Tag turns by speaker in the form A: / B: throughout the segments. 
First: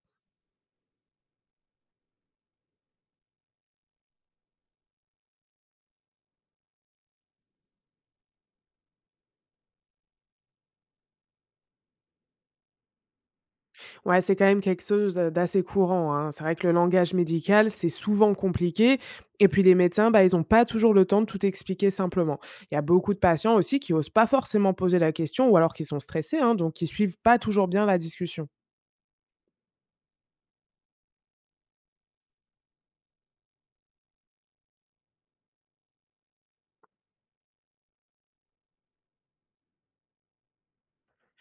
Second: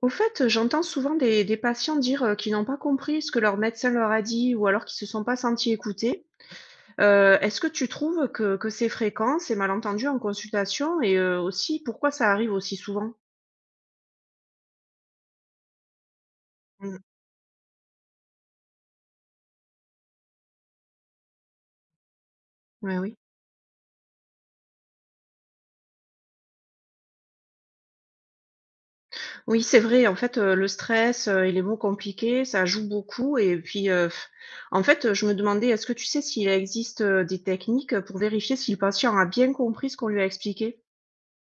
A: Au fait, j'entends souvent des patients dire, qu'ils n'ont pas compris ce que leur médecin leur a dit ou alors qu'ils se sont pas sentis écoutés. Est-ce que tu trouves que c'est fréquent, ces malentendus en consultation et aussi pourquoi ça arrive aussi souvent?
B: Ouais, c'est quand même quelque chose, d'assez courant, hein. C'est vrai que le
A: Mmh.
B: langage médical, c'est souvent compliqué et puis les médecins, bah, ils ont pas toujours le temps de tout expliquer simplement. Il y a
A: Ouais,
B: beaucoup
A: oui.
B: de patients aussi qui osent pas forcément poser la question ou alors qui sont stressés, hein, donc qui suivent pas toujours bien la discussion.
A: Oui, c'est vrai, en fait, le stress, et les mots compliqués, ça joue beaucoup et puis, en fait, je me demandais, est-ce que tu sais s'il existe, des techniques, pour vérifier si le patient a bien compris ce qu'on lui a expliqué?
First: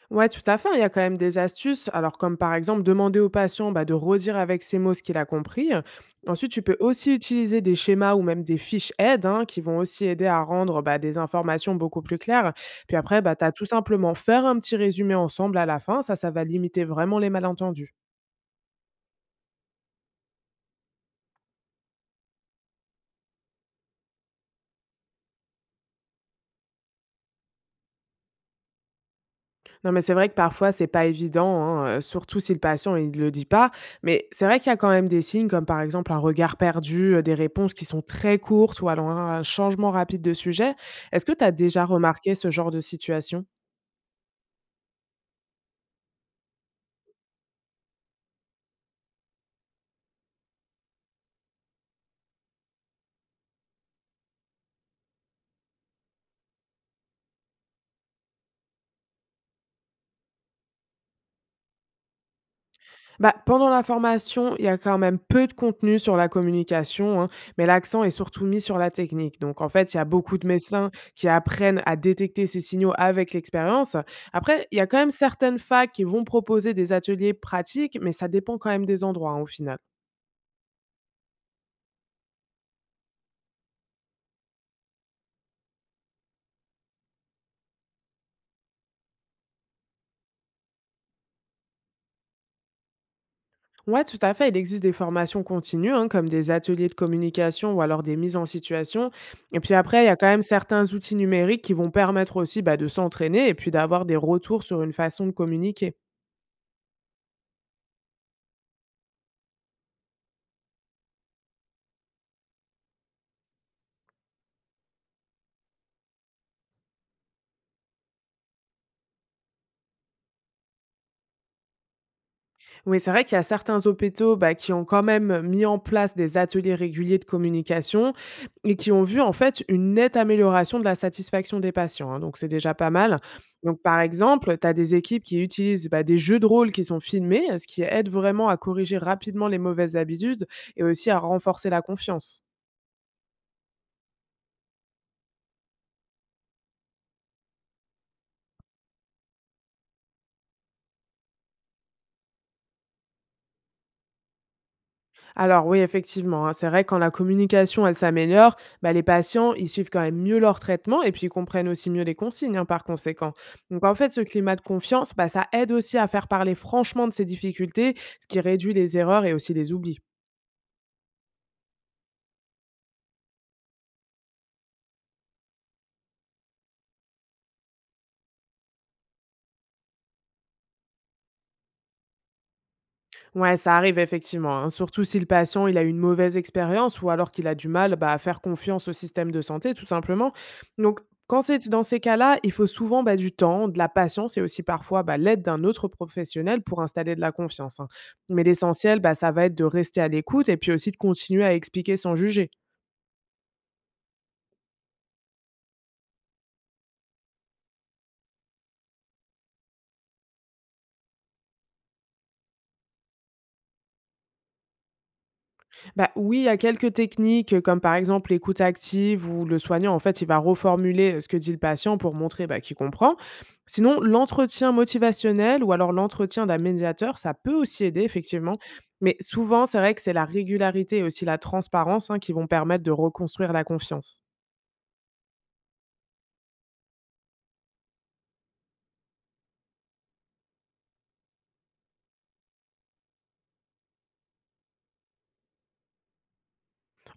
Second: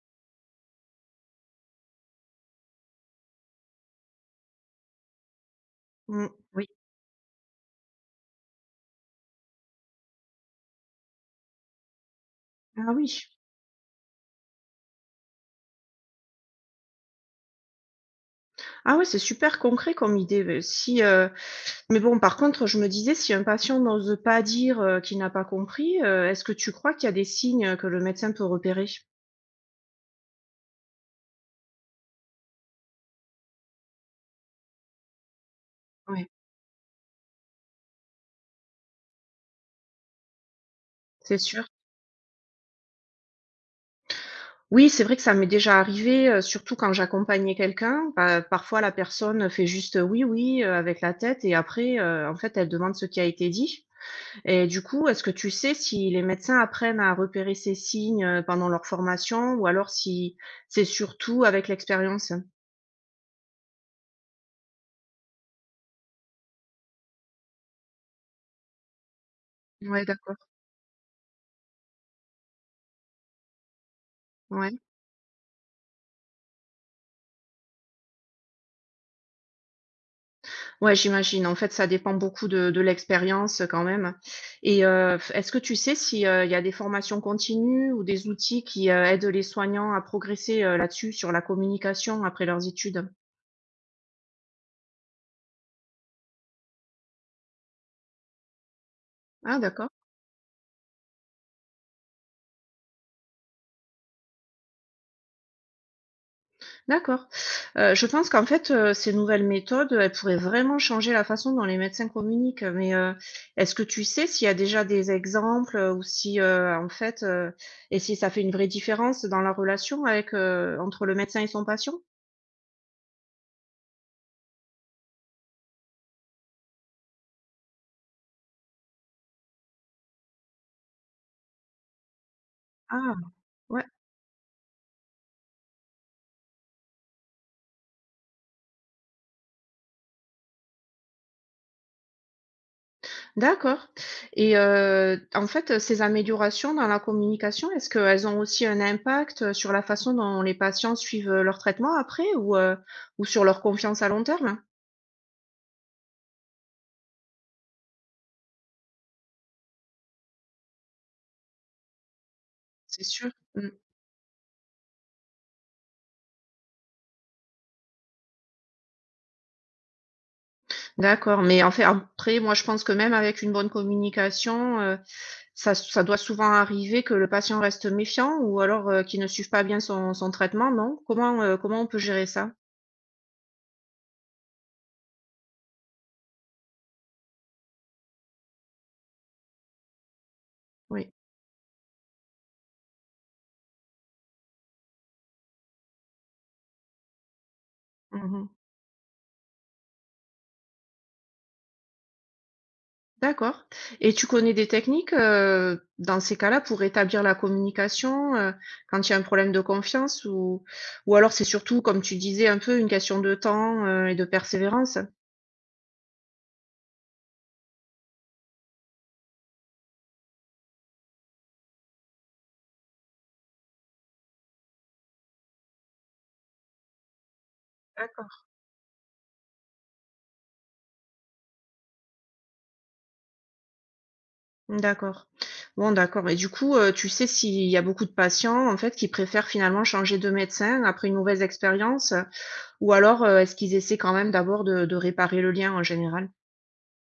B: Ouais, tout à fait, hein, il y a quand même des astuces. Alors, comme par exemple, demander au patient, bah, de redire avec ses mots ce qu'il a compris.
A: Mmh,
B: Ensuite, tu
A: oui.
B: peux aussi utiliser des schémas ou même des fiches aides, hein, qui vont aussi aider à rendre, bah, des informations beaucoup plus claires.
A: Ah
B: Puis
A: oui.
B: après, bah, tu as tout simplement faire un petit résumé ensemble à la fin. Ça va limiter vraiment les malentendus.
A: Ah ouais, c'est super concret comme idée, beh, si, mais bon, par contre, je me disais, si un patient n'ose pas dire, qu'il n'a pas compris, est-ce que tu crois qu'il y a des signes, que le médecin peut repérer?
B: Non, mais c'est vrai que parfois, c'est pas évident, hein, surtout si le patient, il le dit pas. Mais c'est vrai qu'il y a quand même des signes comme, par exemple, un
A: Oui,
B: regard perdu, des réponses qui sont très courtes ou alors un changement rapide de sujet. Est-ce que
A: c'est
B: tu as
A: sûr.
B: déjà remarqué ce genre de situation?
A: Oui, c'est vrai que ça m'est déjà arrivé, surtout quand j'accompagnais quelqu'un. Bah, parfois la personne fait juste, «oui, oui», avec la tête et après, en fait, elle demande ce qui a été dit et du coup, est-ce que tu sais si les médecins apprennent à repérer ces signes, pendant leur formation ou alors si c'est surtout avec l'expérience?
B: Bah, pendant la formation, il y a quand même peu de contenu sur la communication, hein, mais l'accent est surtout mis sur la technique. Donc, en fait, il y
A: Ouais,
B: a
A: d'accord.
B: beaucoup de médecins qui apprennent à détecter ces signaux avec l'expérience. Après,
A: Ouais.
B: il y a quand même certaines facs qui vont proposer des ateliers pratiques, mais ça dépend quand même des endroits, hein, au final.
A: Ouais, j'imagine. En fait, ça dépend beaucoup de l'expérience, quand même et f est-ce que tu sais s'il y a des formations continues ou des outils qui, aident les soignants à progresser, là-dessus, sur la communication après leurs études?
B: Ouais, tout à fait. Il existe des formations continues, hein, comme des ateliers de communication ou alors des mises en situation.
A: Ah
B: Et puis
A: d'accord,
B: après, il y a quand même certains outils numériques qui vont permettre aussi, bah, de s'entraîner et puis d'avoir des retours sur une façon de communiquer.
A: d'accord. Je pense qu'en fait, ces nouvelles méthodes, elles pourraient vraiment changer la façon dont les médecins communiquent, mais, est-ce que tu sais s'il y a déjà des exemples, ou si, en fait, et si ça fait une vraie différence dans la relation avec, entre le médecin et son patient?
B: Oui, c'est vrai qu'il y a certains hôpitaux, bah, qui ont quand même mis en place des ateliers réguliers de communication et qui ont vu en fait une nette amélioration de la satisfaction des patients, hein, donc c'est déjà pas
A: Ah,
B: mal. Donc
A: ouais.
B: par exemple, tu as des équipes qui utilisent, bah, des jeux de rôle qui sont filmés, ce qui aide vraiment à corriger rapidement les mauvaises habitudes et aussi à renforcer la confiance.
A: D'accord et en fait, ces améliorations dans la communication, est-ce qu'elles ont aussi un impact, sur la façon dont les patients suivent, leur traitement après ou sur leur confiance à long terme?
B: Alors oui, effectivement, hein, c'est vrai, quand la communication, elle s'améliore, bah, les patients, ils suivent quand même mieux leur traitement et puis ils comprennent aussi mieux les consignes, hein, par
A: C'est sûr?
B: conséquent.
A: Mmh.
B: Donc en fait, ce climat de confiance, bah, ça aide aussi à faire parler franchement de ces difficultés, ce qui réduit les erreurs et aussi les oublis.
A: D'accord, mais en fait, après, moi, je pense que même avec une bonne communication, ça doit souvent arriver que le patient reste méfiant ou alors, qu'il ne suive pas bien son traitement, non? Comment, comment on peut gérer ça?
B: Ouais, ça arrive effectivement, hein, surtout si le patient il a une mauvaise expérience ou alors qu'il a du mal, bah, à faire confiance au système de santé, tout simplement. Donc,
A: Oui.
B: quand c'est dans ces cas-là, il faut souvent, bah, du temps, de la patience et aussi parfois, bah, l'aide d'un autre professionnel pour installer de la confiance, hein. Mais
A: Mmh.
B: l'essentiel, bah, ça va être de rester à l'écoute et puis aussi de continuer à expliquer sans juger.
A: D'accord et tu connais des techniques, dans ces cas-là pour rétablir la communication, quand il y a un problème de confiance ou alors c'est surtout comme tu disais un peu une question de temps, et de persévérance?
B: Bah, oui, il y a quelques techniques, comme par exemple l'écoute active où le soignant, en fait, il va reformuler, ce que dit le patient pour montrer, bah, qu'il comprend. Sinon, l'entretien motivationnel ou alors l'entretien d'un médiateur, ça peut aussi aider
A: D'accord.
B: effectivement. Mais souvent, c'est vrai que c'est la régularité et aussi la transparence, hein, qui vont permettre de reconstruire la confiance.
A: D'accord. Bon d'accord et du coup, tu sais s'il y a beaucoup de patients en fait qui préfèrent finalement changer de médecin après une mauvaise expérience, ou alors, est-ce qu'ils essaient quand même d'abord de réparer le lien en général?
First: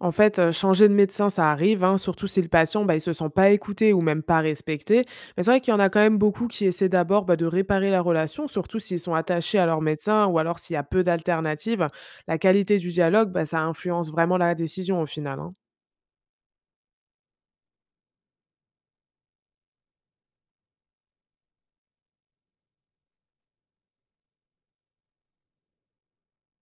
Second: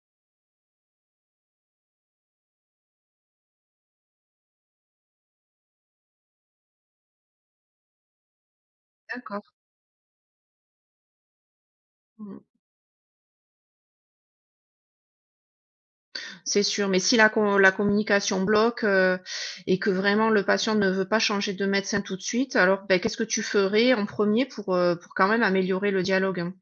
B: En fait, changer de médecin, ça arrive, hein, surtout si le patient, bah, il se sent pas écouté ou même pas respecté. Mais c'est vrai qu'il y en a quand même beaucoup qui essaient d'abord, bah, de réparer la relation, surtout s'ils sont
A: D'accord.
B: attachés à leur médecin ou alors s'il y a peu d'alternatives. La
A: Mmh.
B: qualité du dialogue, bah, ça influence vraiment la décision au final, hein.
A: C'est sûr, mais si la communication bloque, et que vraiment le patient ne veut pas changer de médecin tout de suite, alors, beh, qu'est-ce que tu ferais en premier pour quand même améliorer le dialogue, hein?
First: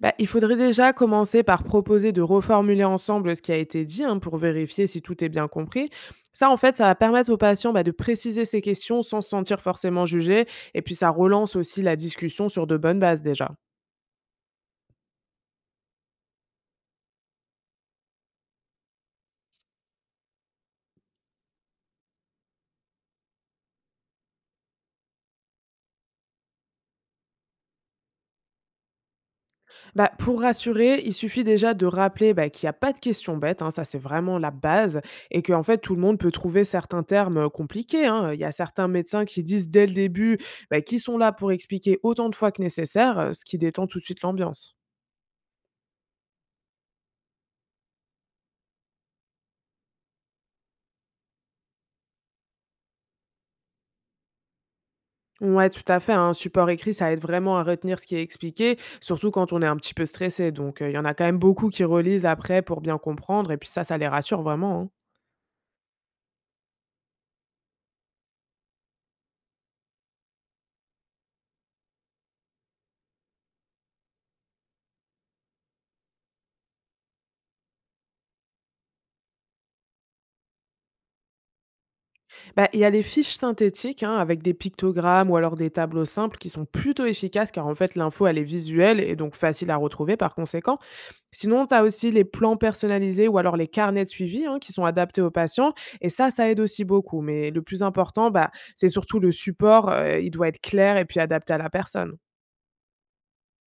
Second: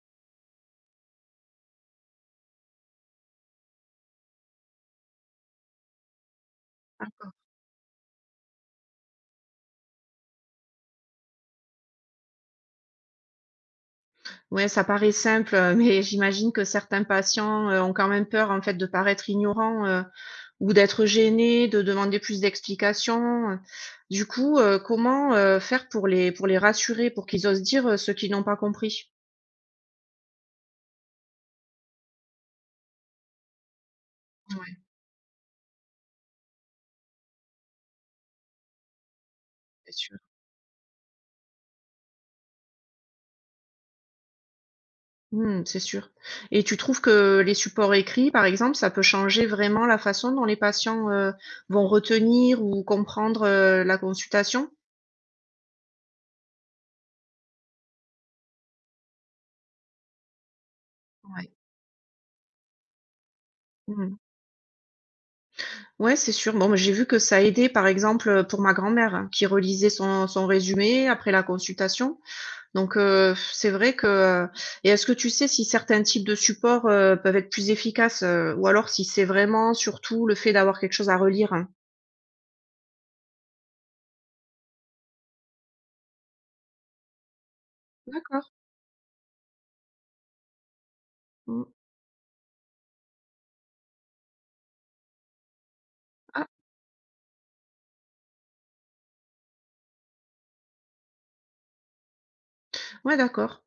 B: Bah, il faudrait déjà commencer par proposer de reformuler ensemble ce qui a été dit, hein, pour vérifier si tout est bien compris. Ça, en fait, ça va permettre
A: D'accord.
B: aux patients, bah, de préciser ses questions sans se sentir forcément jugé. Et puis, ça relance aussi la discussion sur de bonnes bases déjà.
A: Ouais, ça paraît simple, mais j'imagine que certains patients, ont quand même peur, en fait, de paraître ignorants, ou d'être gênés, de demander plus d'explications, Du coup, comment, faire pour les rassurer, pour qu'ils osent dire, ce qu'ils n'ont pas compris?
B: Bah, pour rassurer, il suffit déjà de rappeler, bah, qu'il n'y a pas de questions bêtes, hein, ça c'est vraiment la
A: Ouais,
B: base, et que en fait tout le monde peut trouver certains termes compliqués, hein. Il y a certains médecins qui disent dès
A: c'est
B: le
A: sûr.
B: début, bah, qu'ils sont là pour expliquer autant de fois que nécessaire, ce qui détend tout de suite l'ambiance.
A: Mmh, c'est sûr et tu trouves que les supports écrits, par exemple, ça peut changer vraiment la façon dont les patients, vont retenir ou comprendre, la consultation?
B: Ouais, tout à fait, hein. Un support écrit, ça aide vraiment à retenir ce qui est expliqué, surtout quand on est un petit peu stressé. Donc, il y en a quand même
A: Ouais.
B: beaucoup qui relisent après pour bien comprendre et puis ça les
A: Mmh.
B: rassure vraiment, hein.
A: Ouais, c'est sûr. Bon, bah, j'ai vu que ça aidait, par exemple, pour ma grand-mère, hein, qui relisait son résumé après la consultation donc c'est vrai que et est-ce que tu sais si certains types de supports, peuvent être plus efficaces, ou alors si c'est vraiment surtout le fait d'avoir quelque chose à relire? Hein?
B: Bah, il y a les fiches synthétiques, hein, avec des pictogrammes ou alors des tableaux simples qui sont plutôt efficaces car en fait l'info elle est
A: D'accord.
B: visuelle et donc facile à retrouver par conséquent.
A: Mmh.
B: Sinon, tu as aussi les plans personnalisés ou alors les carnets de suivi, hein, qui sont adaptés aux patients et ça,
A: Ah
B: ça aide aussi beaucoup. Mais le plus important, bah, c'est surtout le support, il doit être clair et puis adapté à la personne.
A: ouais, d'accord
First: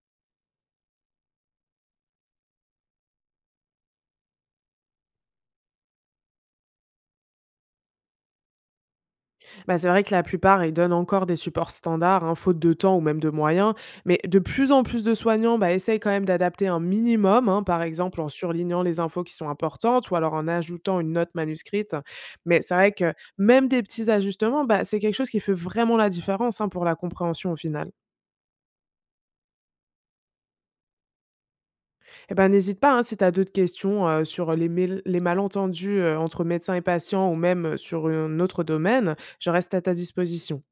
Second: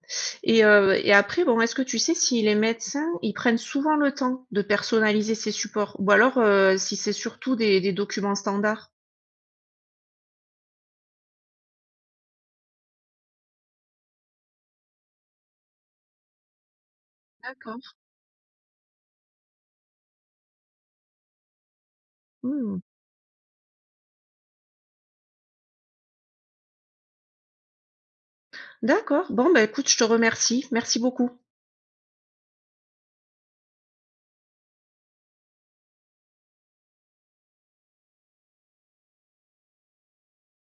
A: et après, bon, est-ce que tu sais si les médecins, ils prennent souvent le temps de personnaliser ces supports? Ou alors, si c'est surtout des documents standards?
B: Bah, c'est vrai que la plupart, ils donnent encore des supports standards, hein, faute de temps ou même de moyens. Mais de plus en plus de soignants, bah, essayent quand même d'adapter un minimum, hein,
A: D'accord.
B: par exemple en surlignant les infos qui sont importantes ou alors en ajoutant une note manuscrite. Mais c'est
A: Mmh.
B: vrai que même des petits ajustements, bah, c'est quelque chose qui fait vraiment la différence, hein, pour la compréhension au final.
A: D'accord. Bon, bah, écoute, je te remercie. Merci beaucoup.
B: Et ben, n'hésite pas, hein, si tu as d'autres questions sur les, les malentendus entre médecins et patients ou même sur un autre domaine, je reste à ta disposition.